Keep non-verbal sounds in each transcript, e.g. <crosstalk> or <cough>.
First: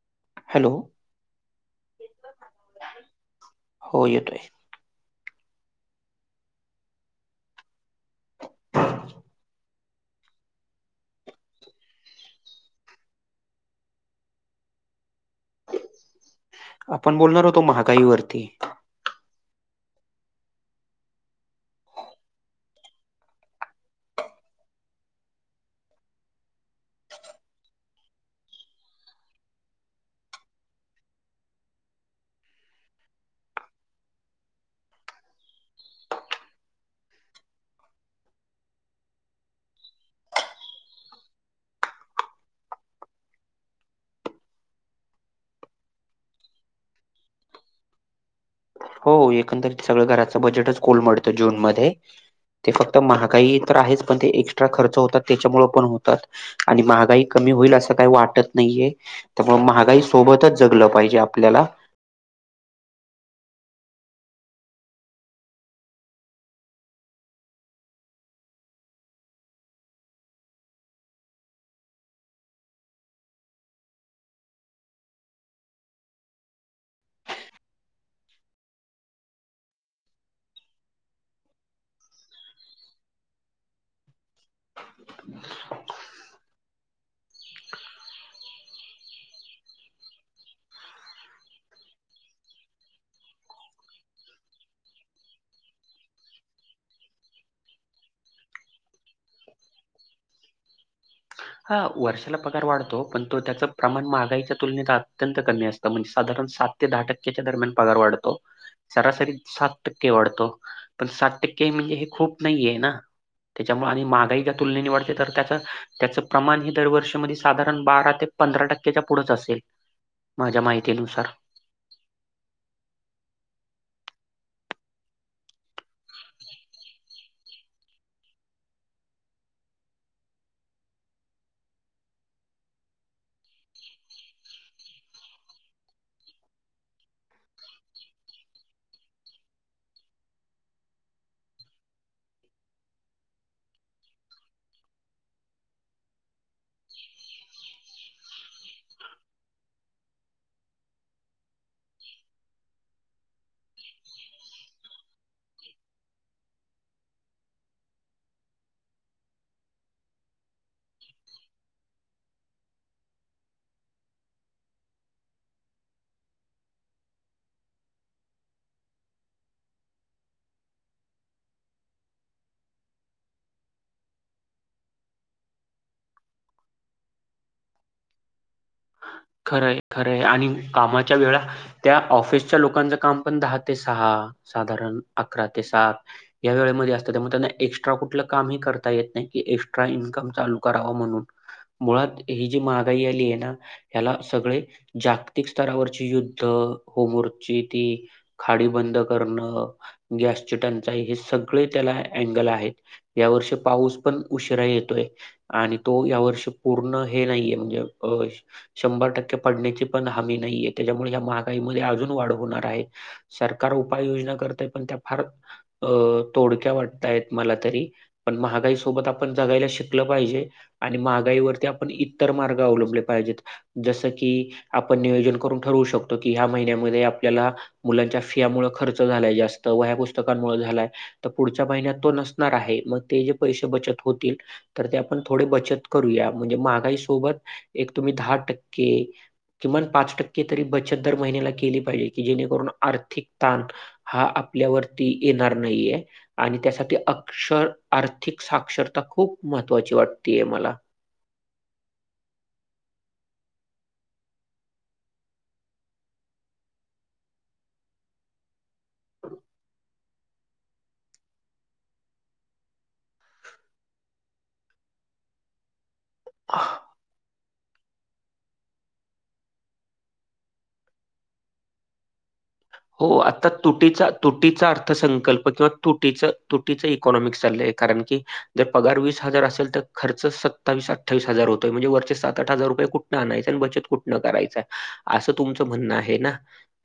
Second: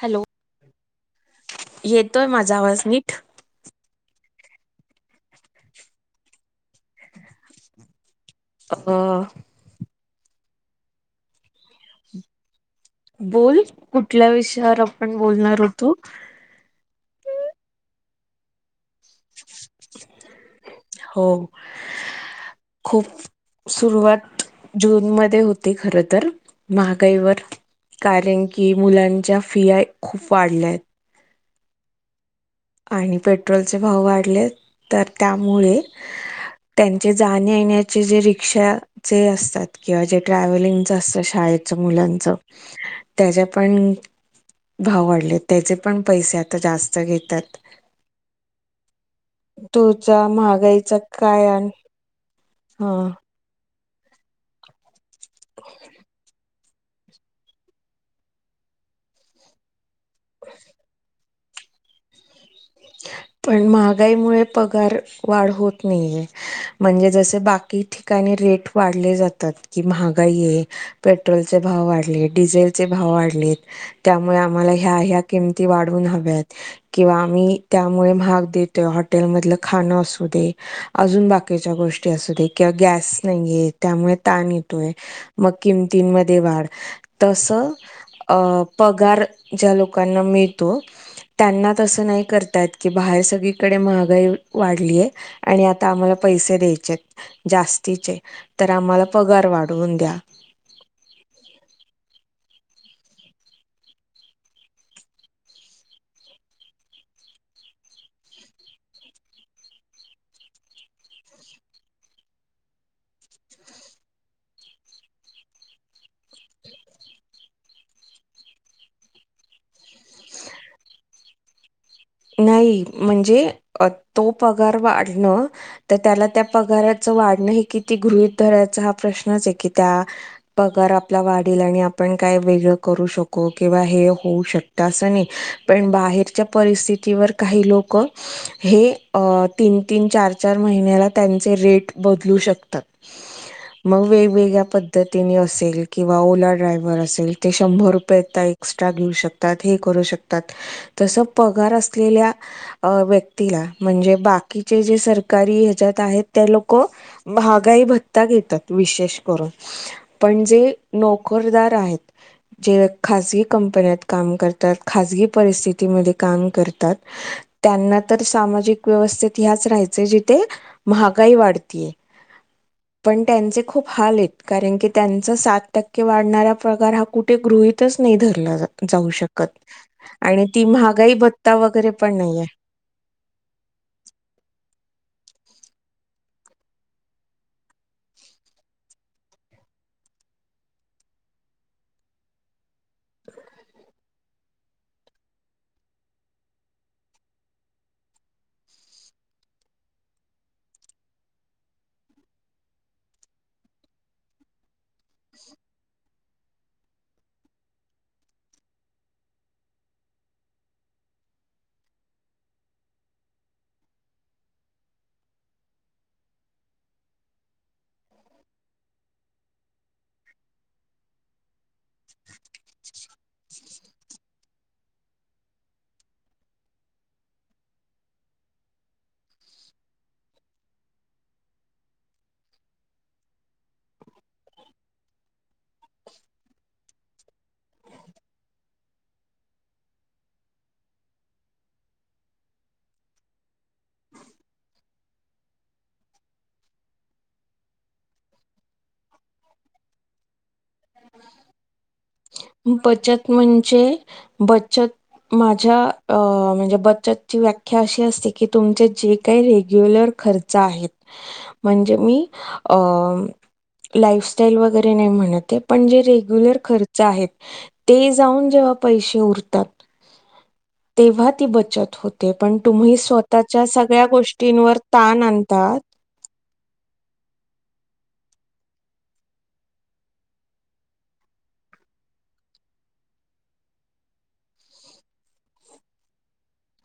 Hello hello. येतोय माझ्या आवाज नीट. हो येतोय. अ बोल कुठल्या विषयावर. बोलणार होतो आपण बोलणार होतो महागाईवरती. हो, खूपं सुरुवात जूनमध्ये होते खरं तरं महागाईवर. कारण की मुलांच्या फिया खूप वाढल्या आहेत. आणि पेट्रोलचे भाव वाढले तर त्यामुळे, त्यांचे जाणी येण्याचे जे रिक्षाचे असतात किंवा जे ट्रॅव्हलिंग असतं शाळे- मुलांच त्याच पण. भाव वाढले त्याचे पण पैसे आता जास्त घेतात. हो एकंदरीत सगळं तोचा घराचं बजेटच महागाईचा कोलमडतं काय जून आणि मध्ये ते हा फक्त महागई. तर आहेच पण ते एक्स्ट्रा खर्च होतात त्याच्यामुळे पण होतात. आणि महागाई कमी होईल असं काही वाटत नाहीये त्यामुळे महागाई सोबतच जगलं पाहिजे आपल्याला. <inaudible> पण महागाईमुळे पगार वाढ होत नाहीये म्हणजे जसे बाकी ठिका- रेट वाढले जातात की महागाई आहे पेट्रोलचे भाव वाढले डिझेलचे भाव, वाढलेत त्यामुळे आम्हाला ह ह्या किंमती वाढून हव्यात किंवा आम्ही, त्यामुळे महाग देतो हॉटेल मधलं खाणं असू दे अजून बाकीच्या गोष्टी असू दे. गॅस नाही त्यामुळे ताण येतोय मग किमतीमध्ये वाढ तसं. अ पगार ज्या लोकांना मिळतो त्यांना तसं नाही कर- बाहेर सगळीकडे महागाई वाढली आहे आणि आता आम्हांला पैसे द्यायचेत. जास्तीचे तर आम्हाला पागार वाढवून द्या. हां, वर्षाला पगार वाढतो, तो पण तो त्याचं प्रमाण महागईच्या तुलनेत अत्यंत कमी असतं म्हणजे साधारण सात ते दहा टक्क्याच्या. दरम्यान पगार वाढतो. सरासरी सात टक्के वाढतो पण सात टक्के म्हणजे हे खूप नाही आहे ना. त्याच्यामुळे आणि महागाई च्या तुलनेने वाढते तर त्याच त्याचं- प्रमाण हे दरवर्षी मध्ये साधारणं बारा ते पंधरा टक्क्याच्या पुढेच असेल. माझ्या माहितीनुसार. नाही म्हणजे तो पगार वाढणं तर त्याला त्या पगाराच - वाढण किती गृहीत धरायचं हा प्रश्नच आहे की त्या पगार आपला वाढेल आणि आपण - काय वेगळ करू शकू किंवा हे होऊ शकत असं नाही पण बाहेरच्या परिस्थितीत. काही लोक हे तीन तीन चार चार महिन्याला त्यांचे रेट. बदलू शकतात. मग वेगवेगळ्या पद्धतीने असेल किंवा ओला ड्रायव्हर असेल ते शंभर रुपये. ्रा घेऊ शकतात करू शकत तस पगार असलेल्या व्यक्तीला म्हणजे बाकीचे जे सरकारी ह्याच्यात आहेत त्या लोक महागाई भत्ता घेतात विशेष करून पण जे नोकरदार आहे जे खाजगी कंपन्यात काम करतात खजगी परिथिती काम कर त्यांना तर सामाजिक व्यवस्थेत ह्याच राहायचे जिथे महागाई वाढते पण त्यांचे खूप हाल आहेत कारण की त्यांचा सात टक्के वाढणारा पगार हा कुठे ग गृहीतच नाही धरला जाऊ शकत खरंय, खरंय आणि ती महागाई कामाच्या वेळा वगैरे त्या पण नाही ऑफिसच्या लोकांच काम पण दहा ते सहा साधारण अकरा ते सात या वेळेमध्ये असतात त्यामुळे त्यांना एक्स्ट्रा कुठलं कामही करता येत नाही, की एक्स्ट्रा इन्कम चालू करा म्हणून मुळात ही जी महागाई आली आहे ना! ह्याला सगळे जागतिक स्तरावरची युद्ध, होमरची ती, खाडी बंद, गैसची टंचाई हे सगळे त्याला अँगल आहेत यावर्षी पाऊस. पण उशिरा येतोय आणि तो या वर्ष पूर्ण हे नाहीये म्हणजे अ शंभर टक्के पडण्याची पण हमी नाहीये त्याच्यामुळे या महागाईमध्ये अजून वाढ होणार आहे. सरकार <unintelligible> कर पण त्या फ तोड्या वाटय मला तरी पण महागाई खूप सोबत आपण जगायला शिकल पाहिजे आणि महागाईवरती आपण इतर मार्ग अवलंबले पाहिजेत. जसं की आपण नियोजन करून ठरवू शकतो की ह्या महिन्यामध्ये आपल्याला मुलांच्या फियामुळे खर्च झालाय जास्त व्या पुस्तकमुळे झालाय तर पुढच्या महिन्यात तो नसणार आहे मग ते जे पै बचत होते तर आपण थो बत करूया म्हणजे मगाई सोबत एक तुम्ही दहा टक्के. क किमान पाच टक्के तरी बचत दर महिन्याला केली पाहिजे की जेणेकरून आर्थिक ताण हा, आपल्यावरती येणार नाहीये आणि त्यासाठी अक्षर आर्थिक साक्षरता खूप महत्त्वाची वाटते आहे मला बचत म्हणजे बचत. माझ्या, म्हणजे बचतची व्याख्या अशी असते की तुमचे जे काही रेग्युलर खर्च आहेत म्हणजे मी अ लाईफस्टाईल वगैरे नाही म्हणतहे. पण जे रेग्युलर खर्च आहेत, ते जाऊन जेव्हा पैसे उरतात. तेव्हा ती बचत होते. पण तुम्ही हो, आता स्वतःच्या सगळ्या तुटीचा तुटीचा गोष्टींवर ताण आणता. तुटीच इकॉनॉमिक् चालय कारण की जर पगार वीस हजार असेल तर खर्च सत्तावीस अठ्ठावीस हजार, म्हजे वरचे सात आठ हजार रुपये कुठं आणायच आणि बचत कुठन कयं असं तुमचं म्हणणं आहे ना?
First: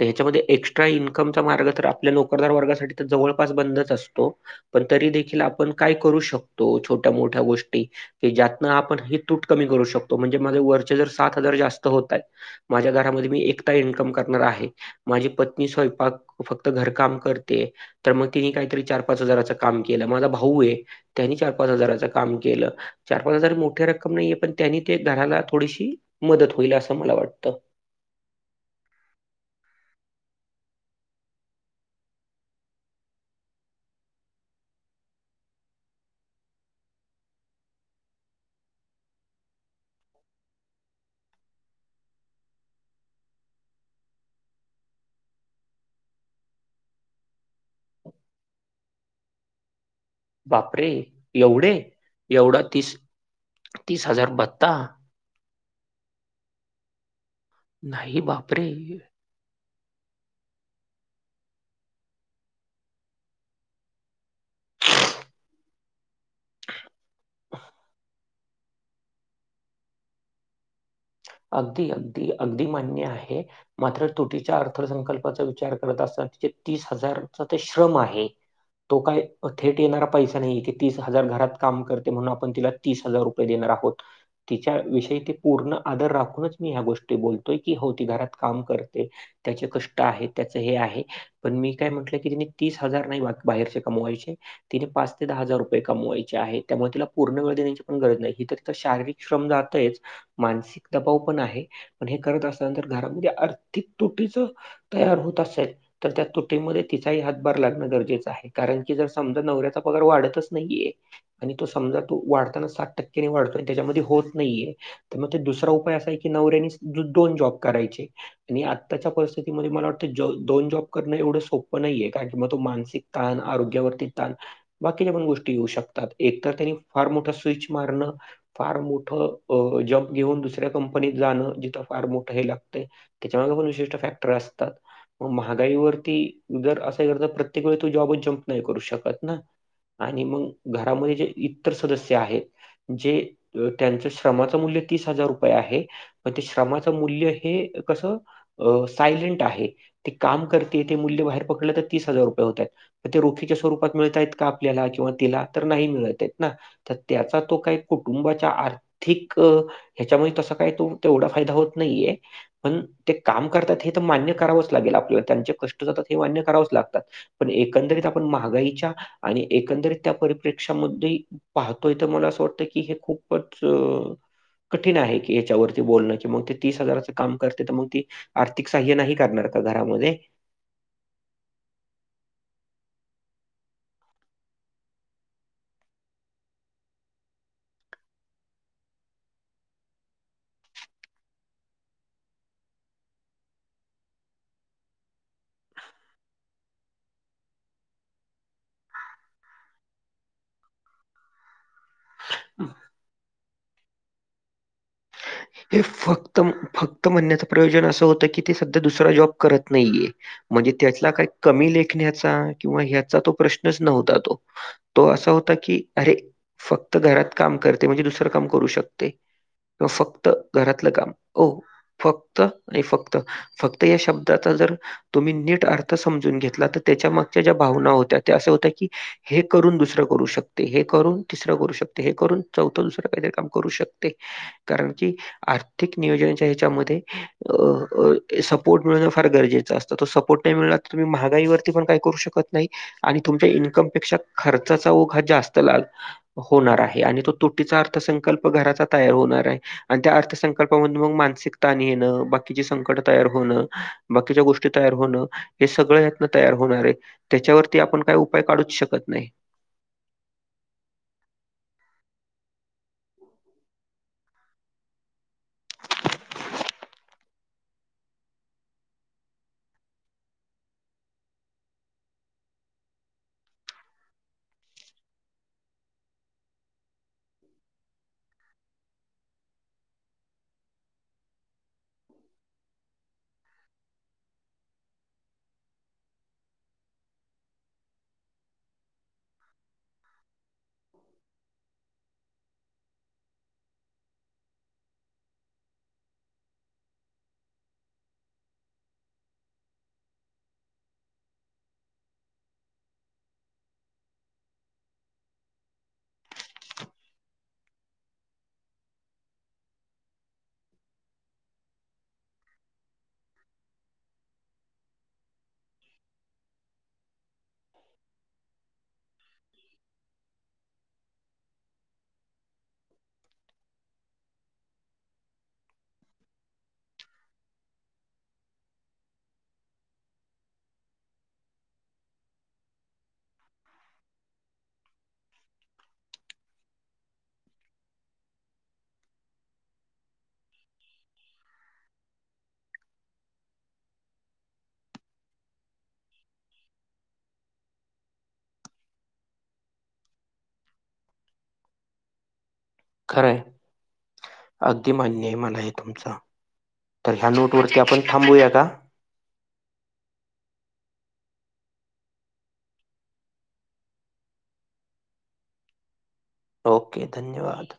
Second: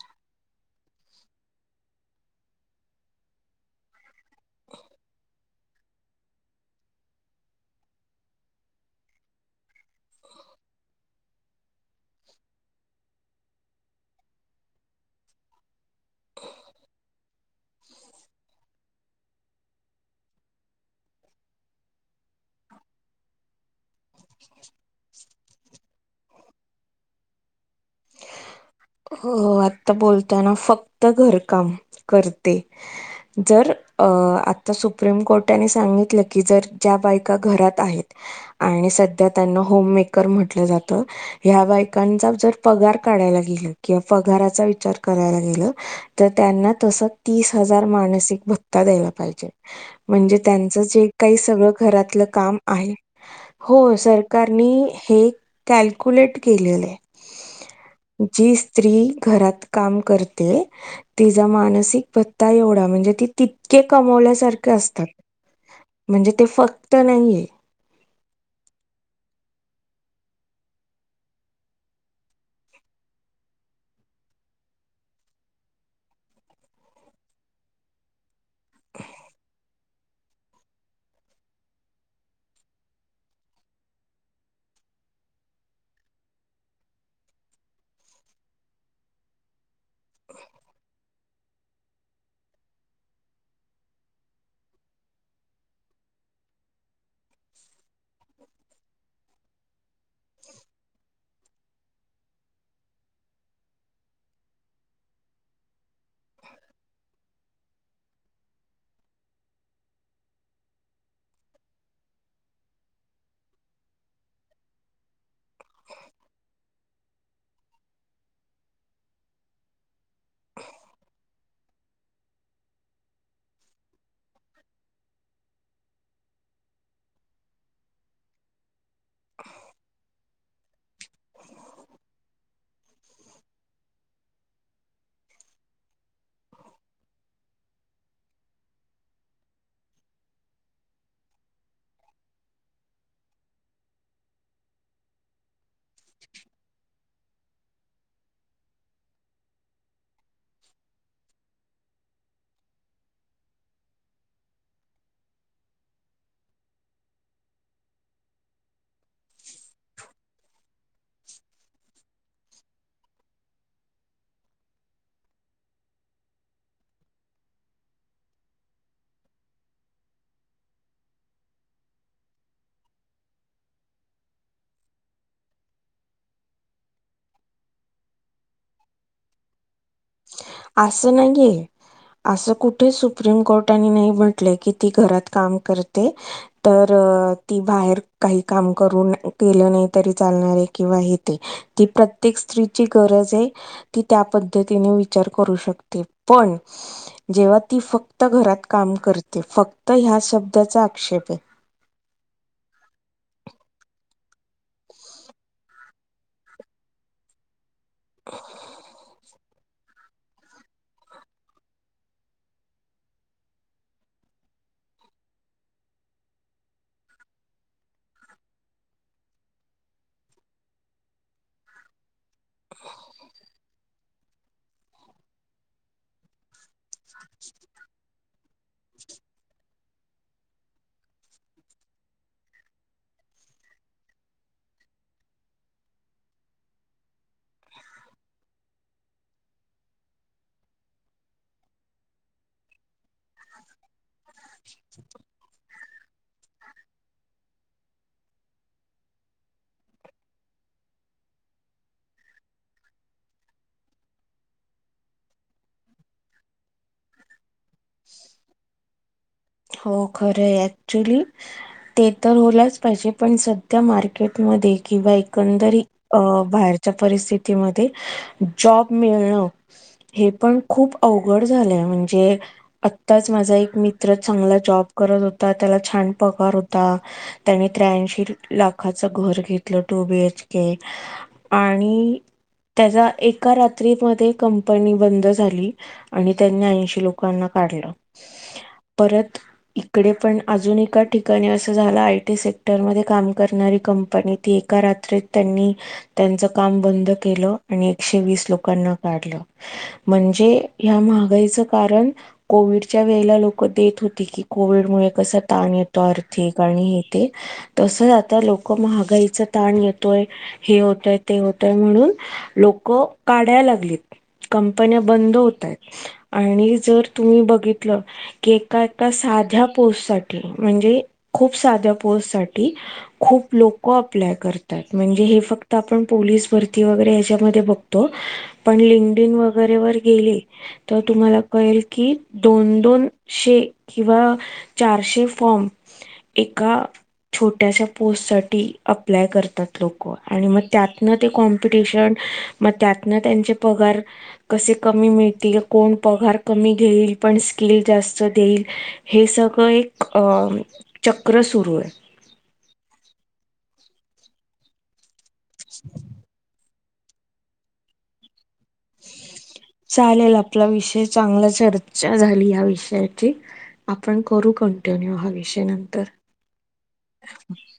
तर ह्याच्यामध्ये एक् एक्स्ट्रा इन्कम चा मार्ग आपल्या नोकरदार वर्गा जवळपास बंदच असतो, पण तरी देखील आपण काय करु शकतो छोट्या मोठ्या गोष्टी ज्यातन आपण तूट क करू शकतो म्हणजे मा तुमचे जर सात हजार जास्त होत आहेत माझ्या घरामध्ये मी एकटा इन्कम करणार आहे माझी ती स्वयंपाक फक्त घर काम करते, तर मग तिने काहीत चार पाच हजार काम केला माझा भाऊ चार पाच हजारच काम केलं चार पाच हजारच मोठ्या रक्कम नाहीे पण त्यांनी ते घराला थोडीशी मदत होईल अस मला वाटत. हो आता बोलताना फक्त घरकाम करते, जर अ आता सुप्रीम कोर्टाने सांगितलं की जर ज्या बायका घरात आहेत आणि आणि सध्या त्यांना होम मेकर म्हटलं जात ह्या बायकांचा जर पगार काढायला गेल. किंवा पगाराचा विचार करायला गेलं तर त्यांना तस तीस हजार मानसिक भत्ता द्यायला पाहिजे. म्हणजे त्यांचं बापरे! जे काही एवढे? सगळं घरातलं काम एवढा आहे, हो भत्ता? सरकारनी हे कॅल्कुलेट केलेलं आहे. नाही जी बापरे! स्त्री घरात काम करते तिचा मानसिक भत्ता एवढा म्हणजे ते कमावल्यासारख म्हणजे ते फक्त नाहीये. अगदी अगदी अगदी मान्य आहे मात्र तूटीच्या अर्थसंकल्पाचा विचार करत असाल तर ते तीस हजारच ते श्रम आहे. तो काय थेट येणारा पैसा नाही, की तीस हजार घरात काम करते म्हणून आपण तिला तीस हजार रुपये देणार. आहोत तिच्या विषयी ती पूर्ण आदर राखूनच मी ह्या गोष्टी बोलतोय की हो ती घरात काम करते त्याचे कष् ट आहे त्याच हे आहे पण मी काय म्हटलं की तिनी तीस हजार नाही बाहेरचे कमवायचे तिने पाच ते दहा हजार रुपये कमवायचे आ आहे त्यामुळे तिला पूर्णळ देण्याची पण गरज नाही इथ तीच शारीरीक श्रम जातयच मानसिक दबाव पण आहे पण हे करत असल्यानंतर घरामध्ये आर्थिक तुटीज तयार होत असेल तर त्या तुटीमध्ये तिचाही हातभार लागणं गरजेचं आहे कारण की जर समजा नवऱ्याचा पगार वाढतच नाहीये आणि तो समजा तो वाढताना सात टक्क्याने वाढतोय त्याच्यामध्ये होत नाहीये तर मग ते दुस रा उपाय असा आहे की नवऱ्यानी दोन जॉब करायचे आणि आताच्या परिस्थितीमधे मला वाटतं ते दोन जॉब करं एवढं सोप नाहीये कारण की मग तो मानसिक ताण आरोग्यावरती ताण बाकीच्या पण गोष्टी येऊ शकतात एक तर त्यानी फार मोठा स्विच मारणं फार मोठ जॉब घेऊन दुसऱ्या कंनीत जाणं जिथं फार मोठं हे लागतय त्याच्यामाग पण विशिष्ट फॅक्टर असतात. व महागाईवरती जर असं करता प्रत्येक वेळी तो जॉबच जम्प नाही करू शकत ना. आणि मग घरामध्ये जे इतर सदस्य आहेत जे त्यांच श्रमाच मूल्य तीसजार रु रुपये आहे म ते श्रमाच मूल्य हे कसं अ सायलेंट आहे ते काम करते ते मूल्य बाहेर पकडल तर तीस हजार रुपये होतायत ते रोखीच्या स्वरूपात मिळतायेत का आपल्याला किंवा तिला. तर नाही मिळत आहेत ना तर त्याचा तो काही कुटुंबाच्या आर्थिक ह्याच्यामुळे तसं काय तो तेवढा फायदा होत नाहीये पण ते काम करतात हे तर मान्य करावंच लागेल आप आपल्याला त्यांचे कष्ट जातात हे मान्य करावच लागतात पण एकंदरीत आपण महागाईच्या आणि एकंदरीत त्या परिप्रेक्षामध्ये पाहतोय तर मला असं वाटतं की हे खूपच कठीण आहे की याच्यावरती बोलणं कि मग ते तीस हजारचं काम करते तर मग ती आर्थिक सहाय्य नाही करणार का घरा अस नाहीेये असं कुठे सु सुप्रीम कोर्टाने नाही म्हटलय की ती घरात काम करते तर ती बाहेर काही काम करून केलं नाही तरी चालणारे किंवा हे ते ती प्रत्येक स्त्रीची गरज गरज आहे ती त्या पद्धत तिनी विचार करू शकते पण जेव्हा ती फक्त घरात काम करते फक् त ह्या शब्दाचा आक्षेप आहे. <unintelligible> हे फक्त फक्त म्हणण्याच प्रयोजन अस होतं की ती सध्या दुसरा जॉब करत नाहीये. म्हणजे त्यातला काही कमी लेखण्याचा किंवा ह्याचा तो प्रश्नच नव्हता तो तो असा होत ता की अरे फक्त घरात काम करते म्हणजे दुसरं काम करू शकते अ फक् त घरातलं काम हो फक्त आणि फक्त फक्त या शब्द त्याचा जर तुम्ही नीट अर्थ समजून घेतला तर त्याच्या मागच्या ज्या भावना होत्या त्या असे होत्या की हे करून दुसरं करू शकते हे करून तिसरं करू शकते हे करून चौथं दुसरं काहीतरी काम करू शकते. कारण की आर्थिक नियोजनाच्या ह्याच्यामध्ये अ सपोर्ट मिळणं फार गरजेचं असतं. तो सपोर्ट नाही मिळला तर तुम्ही महागाईवरती पण काही करू शकत नाही आणि तुमच्या इन्कमपेक्षा खर्चाचा ओघ हा जास्त ला होणार आहे आणि तो तुटीचा अर्थसंकल्प घराचा तयार होणार आहे. आणि त्या अर्थसंकल्पामध्ये मग मानसिक ताण येणं बाकीची संकट तयार होणं बाकीच्या गोष्टी तयार होण हे सगळ यातन तयार होणार आहे त्याच्यावरती आपण काय उपाय काढूच शकत नाही. हो खरंए ऍक्चुली ते तर होलाच पाहिजे पण सध्या मार्केटमध् ध्ये वा एकंदरीत अ बाहेच्या परिस्थितीमध्ये जॉब मिळणं हे पण खूप अवघड झालंय म्हणजे आताच माझा एक मित्र चांगला जॉब करत होता, त्याला छान पगार होता, त्यानी त्र्याऐंशी लाखाचा घर घर घेतलं टू बी एच के आणि त्याचा एका रात्री मध्ये कंपनी बंद झाली आणि त्यांनी ऐंशी लोकांना काढलं परत इकडे पण अजून एका ठिकाणी असं झालं, आयटी सेक्टरमध्ये काम करणारी कंपनी पण ती एका रात्रीत त्यांनी त्यांच काम बंद केलं आणि एकशेवीस लोकांना. काढलं म्हणजे ह्या महागाईच कारण कोविडच्या वेळला लोकं देत होती की, कोविडमुळे कसा ताण येतो अर्थिक आणि हे ते, तसंच आता लोक महागाईच ताण येतोय, हे होतय, ते होतय म्हणून लोक काड्या लागलीत, कंपन्या बंद होताय आणि जर तुम्ही बघितलं. की एका एका साध्या पोस्टसाठी, म्हणजे खूप साध्या पोस्ट साठी, खूप लोक अप्लाय करताय, म्हणजे हे फक्त आपण पोलीस भरती वगैरे याच्यामध्ये बघतो. पण लिंक्डइन वगैरे वर गेली तर तुम्हाला कळेल की दोन दोन शे किंवा चारशे फॉर्म, एका छोट्याश्या पोस्टसाठी अप्लाय करतात लोक आणि मग त्यातनं ते कॉम्पिटिशन. मग त्यातन त्यांचे पगार कसे कमी मितील? कोण पगार कमी घेईल. पण स्किल जास्त देईल हे सगळं एक चक्र सुरू ए. खरय अगदी मान्य आहे, मला आहे तुमचं. तर ह्या नोटवरती आपण थांबूया का? चालेल आपला विषय चांगला चर्चा झाली या विषयाची. आपण करू कंटिन्यू हा विषय नंतर. ओके, धन्यवाद.